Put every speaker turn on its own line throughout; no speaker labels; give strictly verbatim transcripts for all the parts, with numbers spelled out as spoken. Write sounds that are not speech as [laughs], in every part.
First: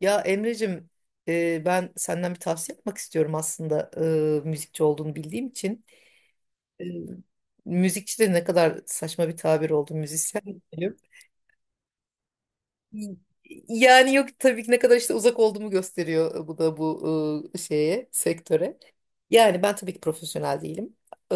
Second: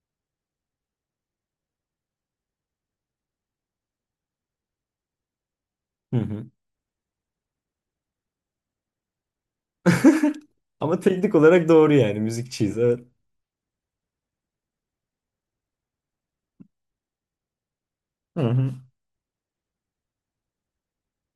Ya Emre'cim, e, ben senden bir tavsiye yapmak istiyorum aslında, e, müzikçi olduğunu bildiğim için.
Hı hı.
E, Müzikçi de ne kadar saçma bir tabir oldu,
[laughs]
müzisyen diyelim.
Ama teknik olarak doğru yani müzikçiyiz, evet.
Yani yok tabii ki, ne kadar işte uzak olduğumu gösteriyor bu da, bu e, şeye,
Hı hı.
sektöre. Yani ben tabii ki profesyonel değilim. E,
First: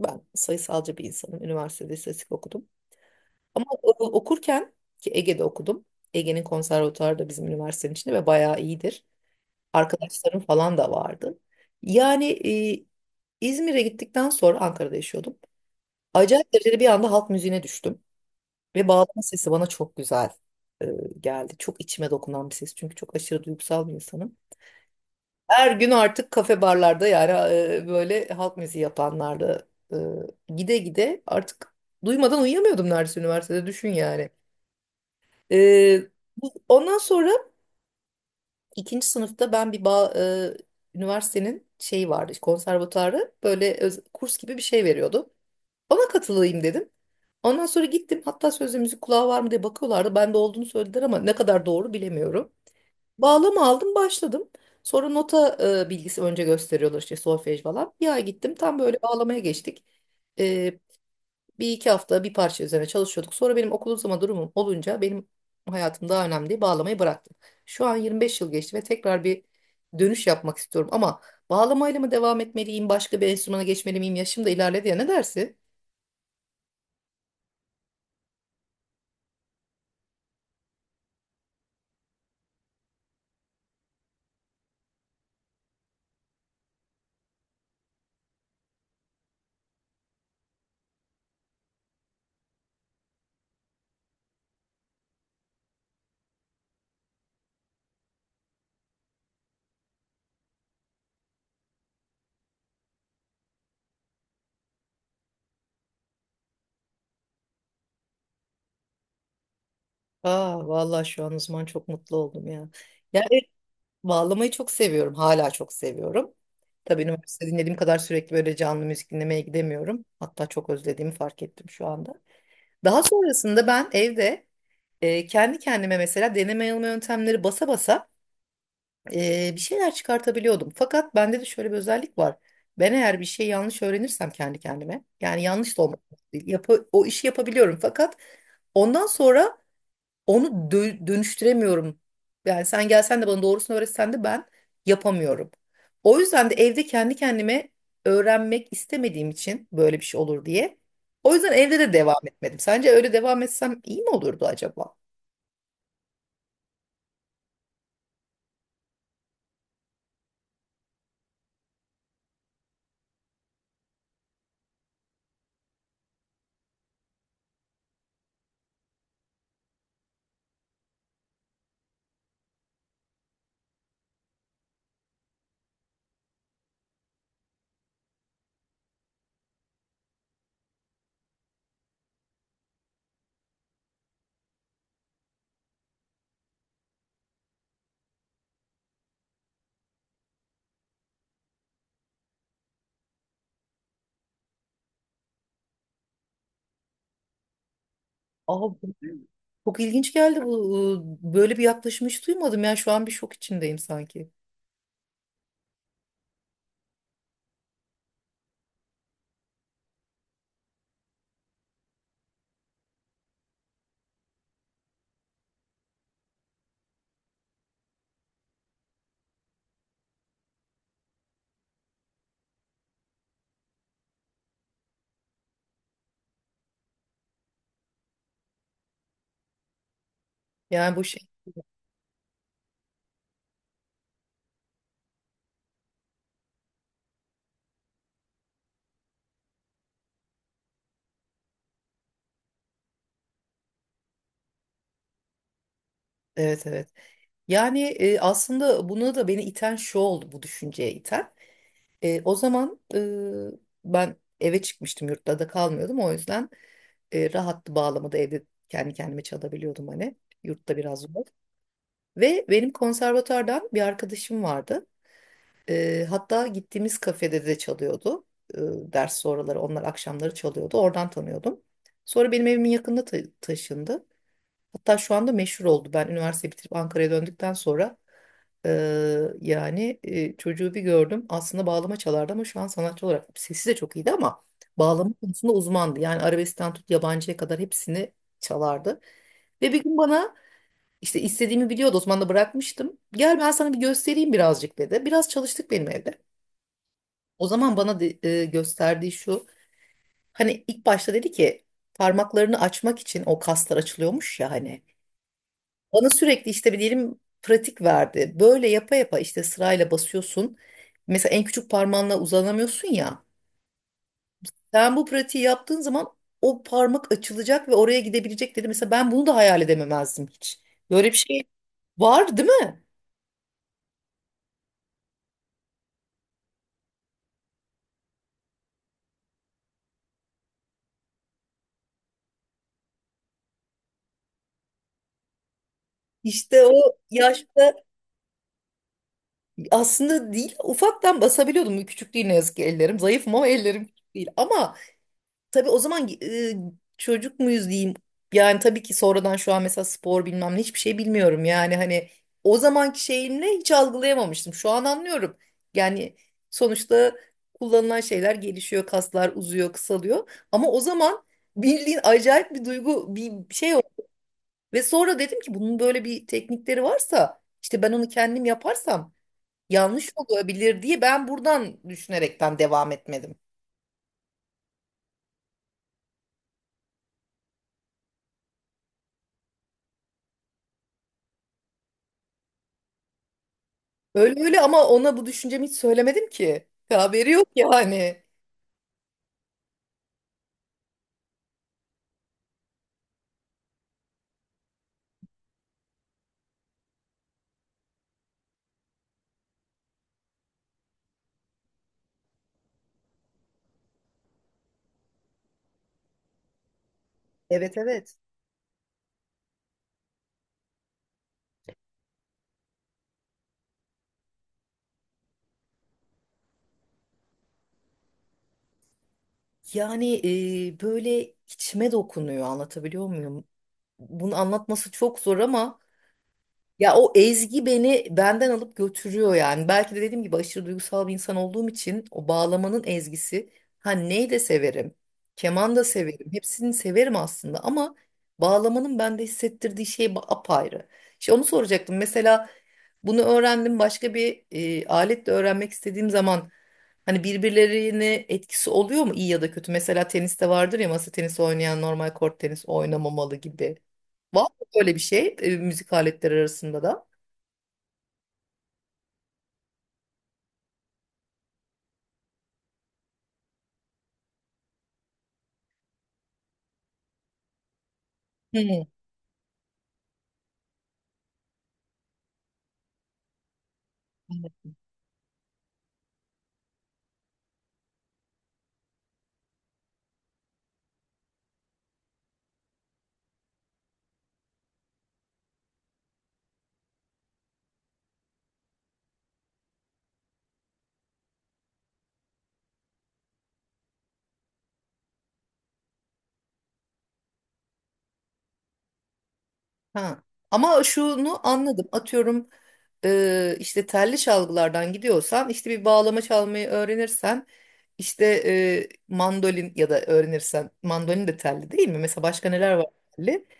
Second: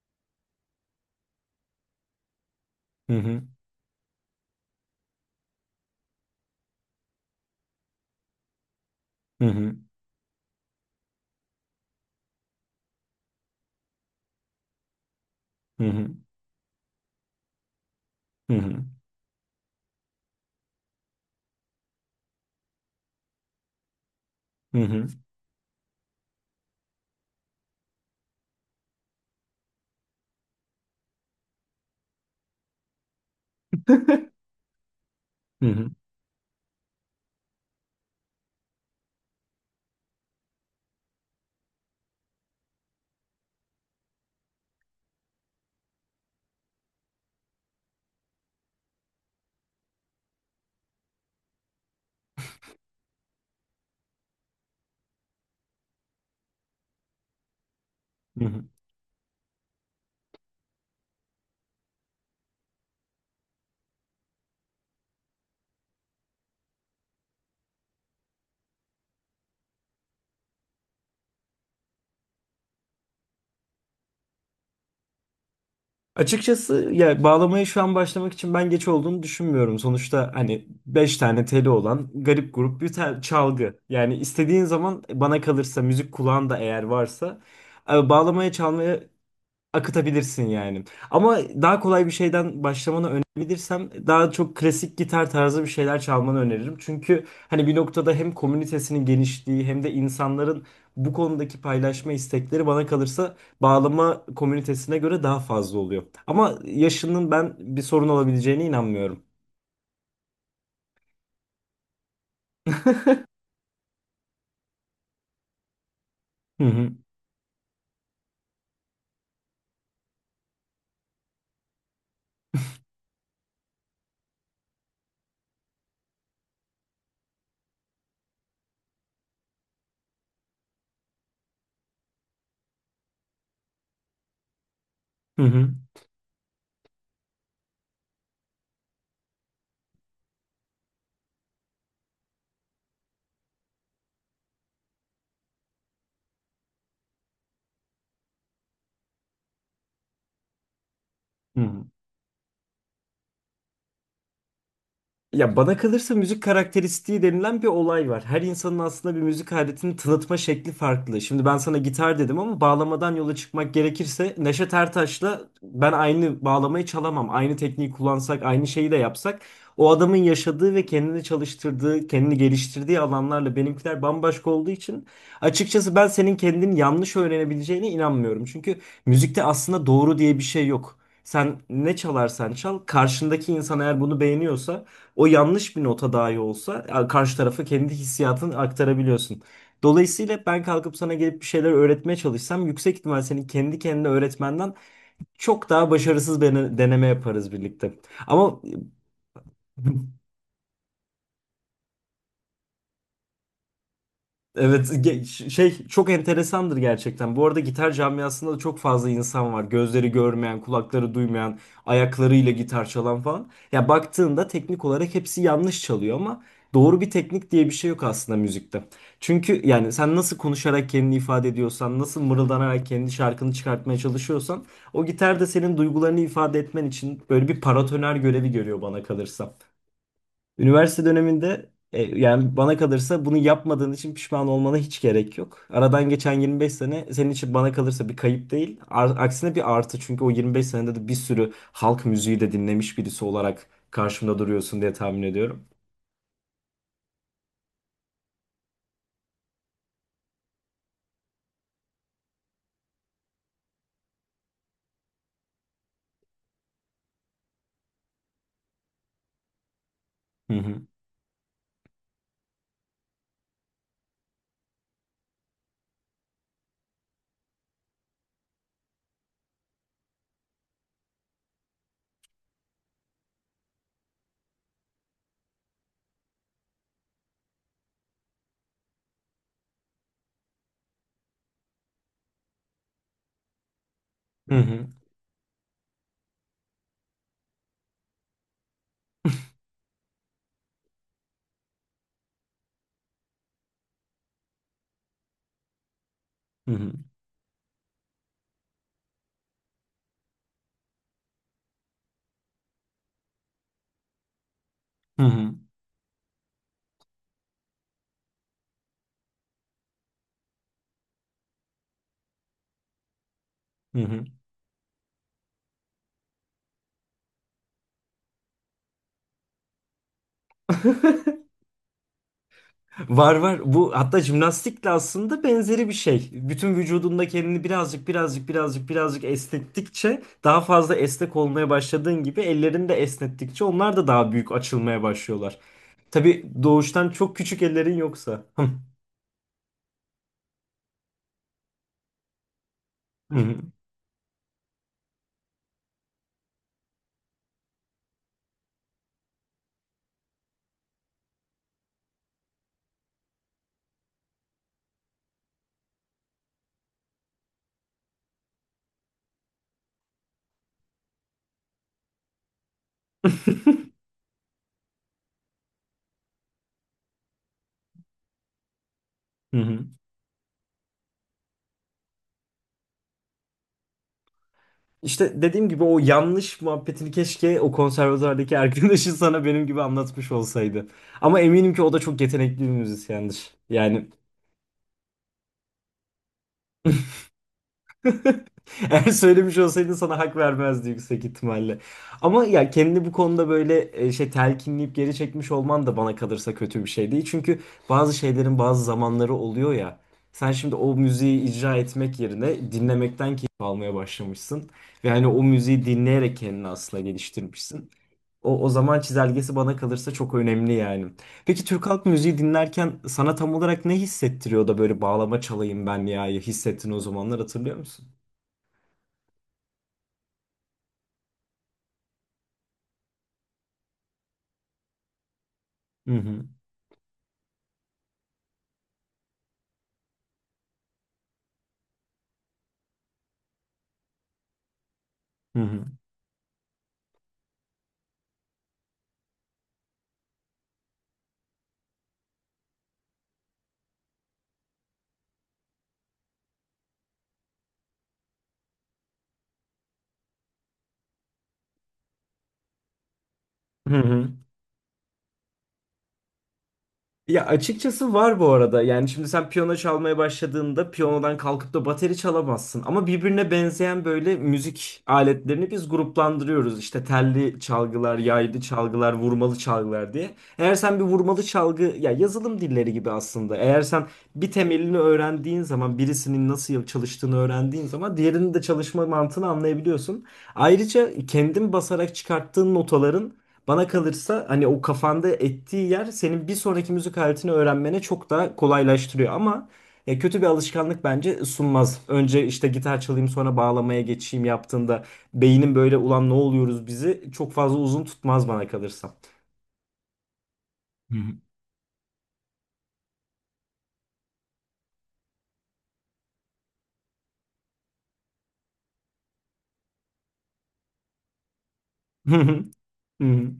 Ben sayısalcı bir insanım. Üniversitede istatistik okudum.
Hı hı.
Ama e, okurken ki Ege'de okudum. Ege'nin konservatuarı da bizim üniversitenin içinde ve bayağı iyidir.
Hı hı.
Arkadaşlarım falan da vardı. Yani e, İzmir'e gittikten sonra Ankara'da yaşıyordum.
Hı hı.
Acayip derecede bir anda halk müziğine düştüm.
Hı hı.
Ve bağlama sesi bana çok güzel e, geldi. Çok içime dokunan bir ses. Çünkü çok aşırı duygusal bir insanım.
Hı hı.
Her gün artık kafe barlarda, yani e, böyle halk müziği yapanlarda e, gide gide artık duymadan uyuyamıyordum neredeyse üniversitede, düşün yani.
[laughs] Hı hı.
E, bu- Ondan sonra İkinci sınıfta ben bir ba e, üniversitenin şeyi vardı, konservatuarı böyle öz- kurs gibi bir şey veriyordu. Ona katılayım dedim. Ondan sonra gittim. Hatta sözde müzik kulağı var mı diye bakıyorlardı. Ben de olduğunu söylediler ama ne kadar doğru bilemiyorum. Bağlama aldım, başladım. Sonra nota e, bilgisi önce gösteriyorlar, işte solfej falan. Bir ay
Hı
gittim.
hı.
Tam böyle bağlamaya geçtik. Bir iki hafta bir parça üzerine çalışıyorduk. Sonra benim okul uzama durumum olunca benim hayatım daha önemli diye bağlamayı bıraktım. Şu an yirmi beş yıl geçti ve tekrar bir dönüş yapmak istiyorum. Ama bağlamayla mı devam etmeliyim, başka bir enstrümana geçmeli miyim, yaşım da ilerledi ya, ne dersin?
Açıkçası ya bağlamaya şu an başlamak için ben geç olduğunu düşünmüyorum. Sonuçta hani beş tane teli olan garip grup bir tel- çalgı. Yani istediğin zaman bana kalırsa müzik kulağın da eğer varsa e, bağlamaya çalmaya akıtabilirsin yani. Ama daha kolay bir şeyden başlamanı önerebilirsem daha çok klasik gitar tarzı bir şeyler çalmanı öneririm. Çünkü hani bir noktada hem komünitesinin genişliği hem de insanların bu konudaki paylaşma istekleri bana kalırsa bağlama komünitesine göre daha fazla oluyor. Ama yaşının ben bir sorun olabileceğine inanmıyorum.
Aa, vallahi şu an o zaman çok mutlu oldum ya. Yani evet,
[laughs]
bağlamayı çok seviyorum, hala çok seviyorum.
Hı hı.
Tabii üniversite dinlediğim kadar sürekli böyle canlı müzik dinlemeye gidemiyorum. Hatta çok özlediğimi fark ettim şu anda. Daha sonrasında ben evde e, kendi kendime mesela deneme yanılma yöntemleri basa basa e, bir şeyler çıkartabiliyordum. Fakat bende de şöyle bir özellik var. Ben eğer bir şey yanlış öğrenirsem kendi kendime,
Hı
yani
hı.
yanlış da olmak değil, yapı, o işi yapabiliyorum. Fakat ondan sonra onu dö- dönüştüremiyorum. Yani sen gelsen de bana doğrusunu öğretsen de ben yapamıyorum. O yüzden de evde kendi kendime öğrenmek istemediğim için, böyle bir şey olur diye. O yüzden
Hı
evde
hı.
de devam etmedim. Sence öyle devam etsem iyi mi olurdu acaba?
Ya bana kalırsa müzik karakteristiği denilen bir olay var. Her insanın aslında bir müzik aletini tanıtma şekli farklı. Şimdi ben sana gitar dedim ama bağlamadan yola çıkmak gerekirse Neşet Ertaş'la ben aynı bağlamayı çalamam. Aynı tekniği kullansak, aynı şeyi de yapsak, o adamın yaşadığı ve kendini çalıştırdığı, kendini geliştirdiği alanlarla benimkiler bambaşka olduğu için açıkçası ben senin kendini yanlış öğrenebileceğine inanmıyorum. Çünkü müzikte aslında doğru diye bir şey yok. Sen ne çalarsan çal, karşındaki insan eğer bunu beğeniyorsa o yanlış bir nota dahi olsa a- karşı tarafa kendi hissiyatını aktarabiliyorsun. Dolayısıyla ben kalkıp sana gelip bir şeyler öğretmeye çalışsam yüksek ihtimal senin kendi kendine öğretmenden çok daha başarısız bir dene- deneme yaparız birlikte. Ama
Aa, bu- Çok ilginç geldi bu. Böyle bir yaklaşım hiç duymadım. Yani şu an bir şok içindeyim sanki.
evet ge- ş- şey çok enteresandır gerçekten. Bu arada gitar camiasında da çok fazla insan var. Gözleri görmeyen, kulakları duymayan, ayaklarıyla gitar çalan falan. Ya baktığında teknik olarak hepsi yanlış çalıyor ama doğru bir teknik diye bir şey yok aslında müzikte. Çünkü yani sen nasıl konuşarak kendini ifade ediyorsan, nasıl mırıldanarak kendi şarkını çıkartmaya çalışıyorsan, o gitar da senin duygularını ifade etmen için böyle bir paratoner görevi görüyor bana kalırsa.
Yani
Üniversite
bu şey.
döneminde e, yani bana kalırsa bunu yapmadığın için pişman olmana hiç gerek yok. Aradan geçen yirmi beş sene senin için bana kalırsa bir kayıp değil. Ar- aksine bir artı, çünkü o yirmi beş senede de bir sürü halk müziği de dinlemiş birisi olarak karşımda duruyorsun diye tahmin ediyorum.
Evet, evet. Yani e, aslında buna da beni iten şu oldu, bu düşünceye iten. E, o zaman e, ben eve çıkmıştım, yurtta da kalmıyordum, o yüzden e, rahattı, bağlamada evde kendi kendime çalabiliyordum, hani
Hı
yurtta
hı.
biraz zor. Ve benim konservatuardan bir arkadaşım vardı. E, hatta gittiğimiz kafede de çalıyordu. E, Ders sonraları onlar akşamları çalıyordu, oradan tanıyordum. Sonra benim evimin yakınına ta- taşındı. Hatta şu anda meşhur oldu. Ben üniversite bitirip Ankara'ya döndükten sonra, eee, yani eee, çocuğu bir gördüm. Aslında bağlama çalardı ama şu an sanatçı olarak sesi de çok iyiydi ama
Hı hı.
bağlama konusunda uzmandı. Yani arabeskten tut yabancıya kadar hepsini çalardı. Ve bir gün bana, işte istediğimi biliyordu, o zaman da bırakmıştım, gel ben sana bir göstereyim birazcık dedi. Biraz çalıştık benim evde.
Hı hı.
O zaman bana de- eee, gösterdiği şu, hani ilk başta dedi ki parmaklarını açmak için o kaslar açılıyormuş ya hani.
Hı hı.
Bana sürekli işte bir diyelim pratik verdi. Böyle yapa yapa işte sırayla basıyorsun. Mesela en küçük parmağınla uzanamıyorsun ya.
Hı hı.
Sen bu pratiği yaptığın zaman o parmak açılacak ve oraya gidebilecek dedi. Mesela ben bunu da hayal edememezdim hiç. Böyle bir
[laughs]
şey var değil mi?
Var var. Bu hatta jimnastikle aslında benzeri bir şey. Bütün vücudunda kendini birazcık birazcık birazcık birazcık esnettikçe daha fazla esnek olmaya başladığın gibi ellerini de esnettikçe onlar da daha büyük açılmaya başlıyorlar. Tabii
İşte o
doğuştan çok küçük
yaşta
ellerin yoksa. [laughs]
aslında değil ufaktan basabiliyordum. Küçük değil ne yazık ki ellerim. Zayıfım
Hı
ama
hı,
ellerim küçük değil. Ama tabii o zaman e, çocuk muyuz diyeyim. Yani tabii ki sonradan, şu an mesela spor bilmem ne hiçbir şey bilmiyorum. Yani hani o zamanki şeyimle hiç algılayamamıştım. Şu an anlıyorum. Yani sonuçta kullanılan şeyler gelişiyor, kaslar uzuyor, kısalıyor. Ama o zaman bildiğin acayip bir duygu, bir şey oldu. Ve sonra dedim ki bunun böyle bir teknikleri varsa işte ben onu kendim yaparsam
hı hı.
yanlış olabilir diye, ben buradan düşünerekten devam etmedim.
İşte dediğim gibi o yanlış muhabbetini keşke o konservatuardaki arkadaşın [laughs] sana benim gibi anlatmış olsaydı. Ama eminim ki o da çok yetenekli bir müzisyendir. Yani
Öyle öyle, ama ona bu düşüncemi hiç söylemedim ki. Haberi yok yani.
[laughs] eğer söylemiş olsaydın sana hak vermezdi yüksek ihtimalle. Ama ya kendini bu konuda böyle e, şey telkinleyip geri çekmiş olman da bana kalırsa kötü bir şey değil. Çünkü bazı şeylerin bazı zamanları oluyor ya. Sen şimdi o müziği icra etmek yerine dinlemekten keyif almaya başlamışsın. Ve hani o müziği dinleyerek kendini aslında
Evet,
geliştirmişsin.
evet.
O, o zaman çizelgesi bana kalırsa çok önemli yani. Peki Türk halk müziği dinlerken sana tam olarak ne hissettiriyor da böyle bağlama çalayım ben ya hissettin o zamanlar, hatırlıyor musun?
Yani e, böyle içime dokunuyor, anlatabiliyor muyum? Bunu anlatması çok zor ama
Hı hı.
ya, o ezgi beni benden alıp götürüyor yani. Belki de dediğim gibi aşırı duygusal bir insan olduğum için o bağlamanın ezgisi. Ha, ney de severim.
Hı
Keman
hı.
da severim. Hepsini severim aslında ama bağlamanın bende hissettirdiği şey ba- apayrı. İşte onu soracaktım. Mesela bunu öğrendim, başka bir e, aletle öğrenmek istediğim zaman hani birbirlerine etkisi oluyor mu iyi ya da kötü? Mesela teniste vardır ya, masa tenisi oynayan normal kort tenisi oynamamalı gibi.
Hı hı.
Var öyle bir şey e, müzik aletleri arasında da.
Ya açıkçası var bu arada. Yani şimdi sen piyano çalmaya başladığında piyanodan kalkıp da bateri çalamazsın. Ama birbirine benzeyen böyle müzik aletlerini biz gruplandırıyoruz. İşte telli çalgılar,
Hı,
yaylı
evet.
çalgılar, vurmalı çalgılar diye. Eğer sen bir vurmalı çalgı ya, yazılım dilleri gibi aslında. Eğer sen bir temelini öğrendiğin zaman, birisinin nasıl çalıştığını öğrendiğin zaman diğerinin de çalışma mantığını anlayabiliyorsun. Ayrıca kendin basarak çıkarttığın notaların bana kalırsa hani o kafanda ettiği yer senin bir sonraki müzik aletini öğrenmene çok daha kolaylaştırıyor ama ya kötü bir alışkanlık bence sunmaz. Önce işte gitar çalayım sonra bağlamaya geçeyim yaptığında beynin böyle ulan ne oluyoruz bizi çok fazla uzun tutmaz bana kalırsa.
Ha. Ama
Hı hı.
şunu anladım. Atıyorum, e, işte telli çalgılardan gidiyorsan işte bir bağlama çalmayı öğrenirsen işte e, mandolin ya da öğrenirsen, mandolin de telli değil mi? Mesela
Hı
başka
hı,
neler var
hı
telli?
hı.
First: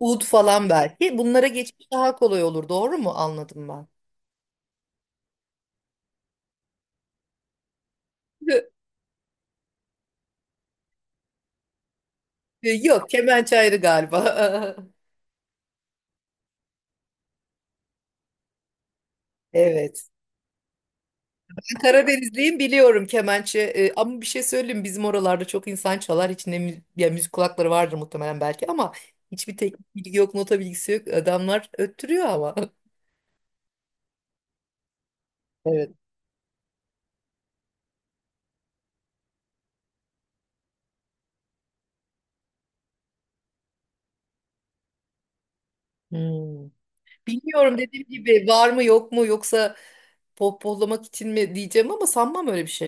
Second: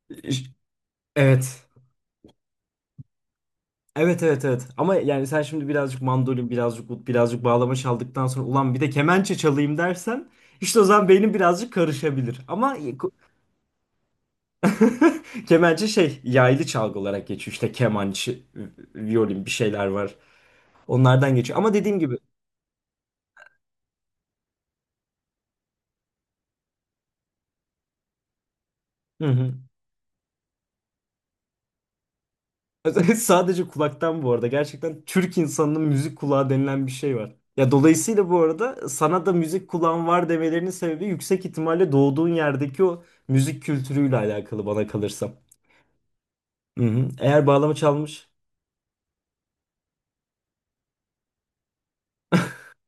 Ud
İş-
falan belki. Bunlara
Evet.
geçiş daha kolay olur. Doğru mu anladım ben?
Evet evet evet. Ama yani sen şimdi birazcık mandolin, birazcık ut, birazcık bağlama çaldıktan sonra ulan bir de
[laughs]
kemençe çalayım dersen işte o zaman beynin birazcık karışabilir.
E,
Ama
Yok, kemençe ayrı galiba.
[laughs] kemençe şey yaylı çalgı olarak geçiyor. İşte kemançı, violin bir
[laughs]
şeyler
Evet.
var. Onlardan geçiyor. Ama dediğim gibi
Karadenizliyim, biliyorum kemençe. E, ama bir şey söyleyeyim, bizim oralarda çok insan çalar, hiç ne mü- ya, müzik kulakları vardır muhtemelen belki ama
hı hı.
hiçbir teknik bilgi yok, nota bilgisi yok, adamlar öttürüyor ama. [laughs]
[laughs] Sadece kulaktan bu arada. Gerçekten Türk insanının
Evet.
müzik kulağı denilen bir şey var. Ya dolayısıyla bu arada sana da müzik kulağın var demelerinin sebebi yüksek ihtimalle doğduğun yerdeki o müzik kültürüyle alakalı bana kalırsa.
Hmm.
Hı hı. Eğer bağlama
Bilmiyorum, dediğim
çalmış.
gibi var mı yok mu, yoksa pohpohlamak için mi diyeceğim ama sanmam öyle bir şey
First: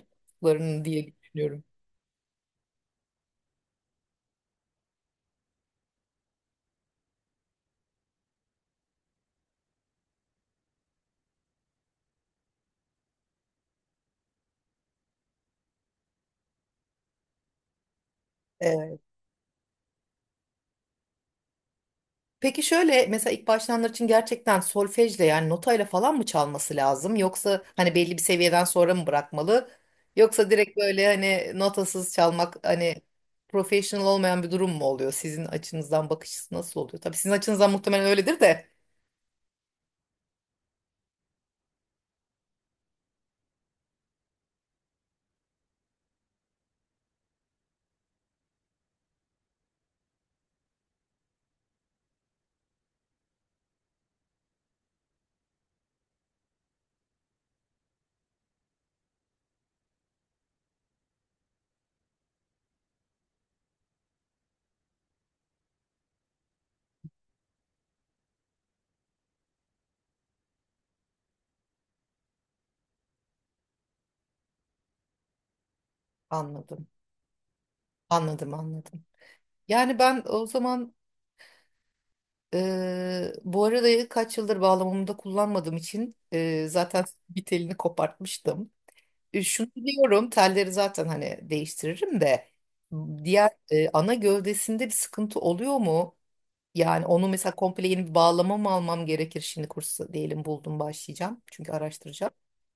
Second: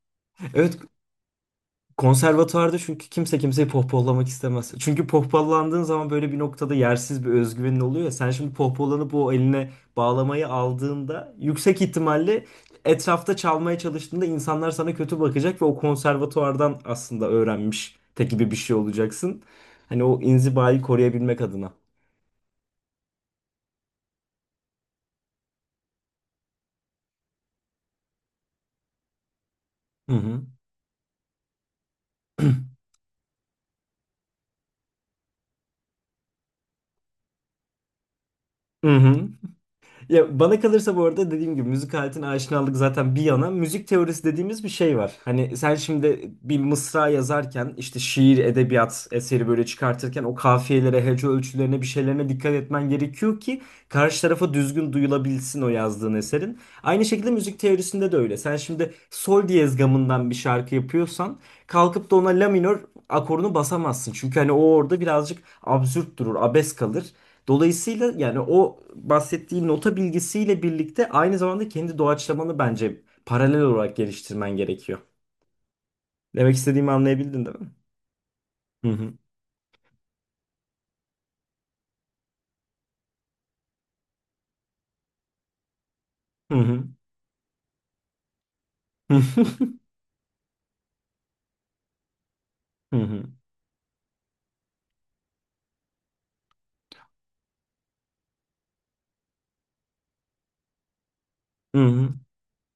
Evet,
yaptıklarını diye düşünüyorum.
konservatuvarda çünkü kimse kimseyi pohpollamak istemez. Çünkü pohpollandığın zaman böyle bir noktada yersiz bir özgüvenin oluyor ya. Sen şimdi pohpollanıp o eline bağlamayı aldığında yüksek ihtimalle etrafta çalmaya çalıştığında insanlar sana kötü bakacak ve o konservatuvardan aslında öğrenmiş te gibi bir şey olacaksın. Hani o inzibayı koruyabilmek adına.
Peki şöyle mesela ilk başlayanlar için gerçekten solfejle, yani notayla falan mı çalması lazım? Yoksa hani belli bir seviyeden sonra mı bırakmalı?
Hı hı.
Yoksa direkt böyle hani notasız çalmak
[clears throat]
hani professional olmayan bir durum mu oluyor? Sizin açınızdan bakış açısı nasıl oluyor? Tabii sizin açınızdan muhtemelen öyledir de.
Hı hı. Ya bana kalırsa bu arada dediğim gibi müzik aletine aşinalık zaten bir yana, müzik teorisi dediğimiz bir şey var. Hani sen şimdi bir mısra yazarken işte şiir, edebiyat eseri böyle çıkartırken o kafiyelere, hece ölçülerine bir şeylerine dikkat etmen gerekiyor ki karşı tarafa düzgün duyulabilsin o yazdığın eserin. Aynı şekilde müzik teorisinde de öyle. Sen şimdi sol diyez gamından bir şarkı yapıyorsan kalkıp da ona la minör akorunu basamazsın. Çünkü hani o orada birazcık absürt durur, abes kalır. Dolayısıyla yani o bahsettiği nota bilgisiyle birlikte aynı zamanda kendi doğaçlamanı bence paralel olarak geliştirmen gerekiyor. Demek
Anladım.
istediğimi anlayabildin değil mi?
Anladım,
Hı
anladım.
hı.
Yani ben o zaman, eee bu arada kaç yıldır bağlamamda kullanmadığım için,
Hı
eee,
hı.
zaten bir telini kopartmıştım. E, Şunu
[laughs]
biliyorum, telleri zaten hani değiştiririm de,
Hı hı. Hı hı.
diğer e, ana gövdesinde bir sıkıntı oluyor mu? Yani onu mesela komple yeni bir bağlama mı almam gerekir şimdi, kursu diyelim buldum başlayacağım çünkü, araştıracağım.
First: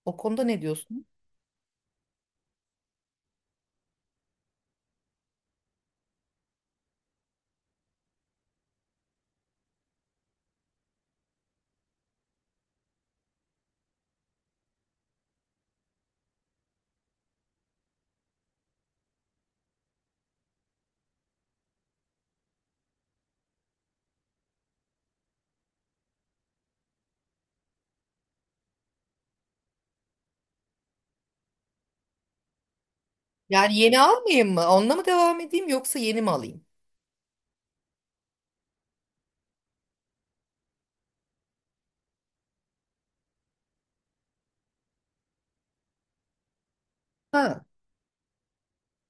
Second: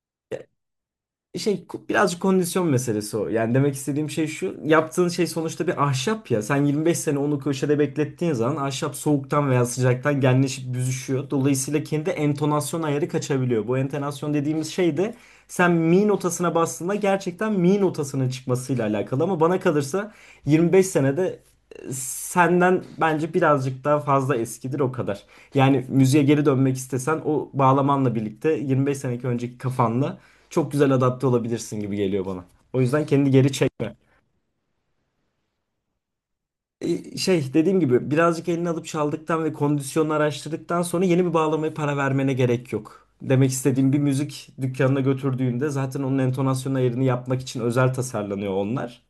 O konuda ne diyorsun?
Şey birazcık kondisyon meselesi o. Yani demek istediğim şey şu. Yaptığın şey sonuçta bir ahşap ya. Sen yirmi beş sene onu köşede beklettiğin zaman ahşap soğuktan veya sıcaktan genleşip büzüşüyor. Dolayısıyla kendi entonasyon ayarı kaçabiliyor. Bu entonasyon dediğimiz şey de sen mi notasına bastığında gerçekten mi notasının çıkmasıyla alakalı ama bana kalırsa yirmi beş senede e, senden bence birazcık daha fazla eskidir o kadar. Yani müziğe geri dönmek istesen o bağlamanla birlikte yirmi beş seneki önceki kafanla çok güzel adapte olabilirsin gibi geliyor bana. O yüzden kendi geri
Yani
çekme.
yeni almayayım mı? Onunla mı devam edeyim, yoksa yeni mi alayım?
E, Şey dediğim gibi birazcık elini alıp çaldıktan ve kondisyonunu araştırdıktan sonra yeni bir bağlamaya para vermene gerek yok. Demek istediğim, bir müzik dükkanına götürdüğünde zaten onun entonasyon ayarını yapmak için
Ha,
özel tasarlanıyor onlar.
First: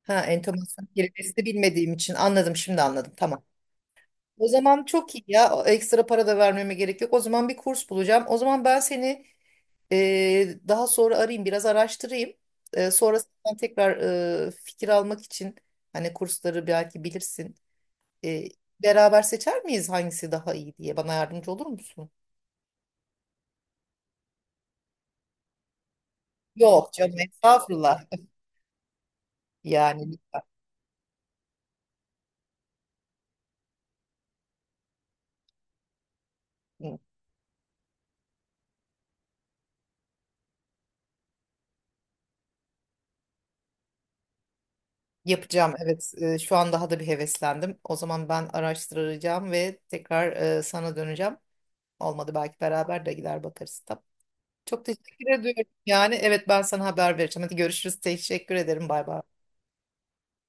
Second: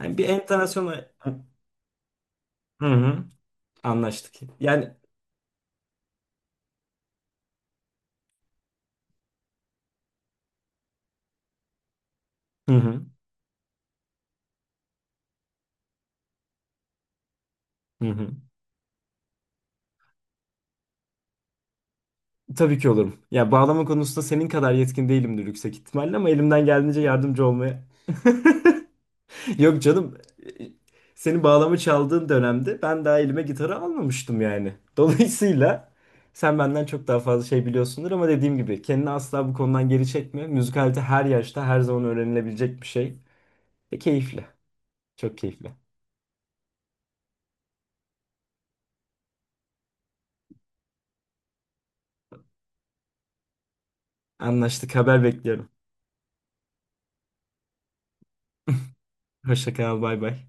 Yani
ha,
bir entonasyon
entomasyon
ay-
kelimesini bilmediğim için anladım, şimdi
hı
anladım,
hı.
tamam.
Anlaştık.
O zaman
Yani
çok iyi ya. O ekstra para da vermeme gerek yok. O zaman bir kurs bulacağım. O zaman ben seni Ee, daha sonra arayayım, biraz araştırayım.
hı
Ee,
hı.
sonra sen tekrar e, fikir almak için hani kursları belki bilirsin.
Hı hı.
Ee, Beraber seçer miyiz hangisi daha iyi diye? Bana yardımcı olur musun?
Tabii ki olurum. Ya bağlama konusunda senin kadar yetkin değilimdir yüksek ihtimalle ama elimden
Yok
geldiğince
canım,
yardımcı olmaya.
estağfurullah.
Yok canım.
Yani
Senin bağlama çaldığın dönemde ben daha elime gitarı almamıştım yani. Dolayısıyla sen benden çok daha fazla şey biliyorsundur ama dediğim gibi kendini asla bu konudan geri çekme. Müzikalite her yaşta her zaman öğrenilebilecek bir şey. Ve keyifli. Çok keyifli.
yapacağım. Evet, e, şu an daha da bir heveslendim. O zaman ben araştıracağım ve tekrar e, sana döneceğim. Olmadı belki beraber de gider bakarız. Tamam. Çok
Anlaştık. Haber
teşekkür ediyorum.
bekliyorum.
Yani evet, ben sana haber vereceğim. Hadi görüşürüz. Teşekkür ederim. Bay bay.
Hoşça kal. Bay bay.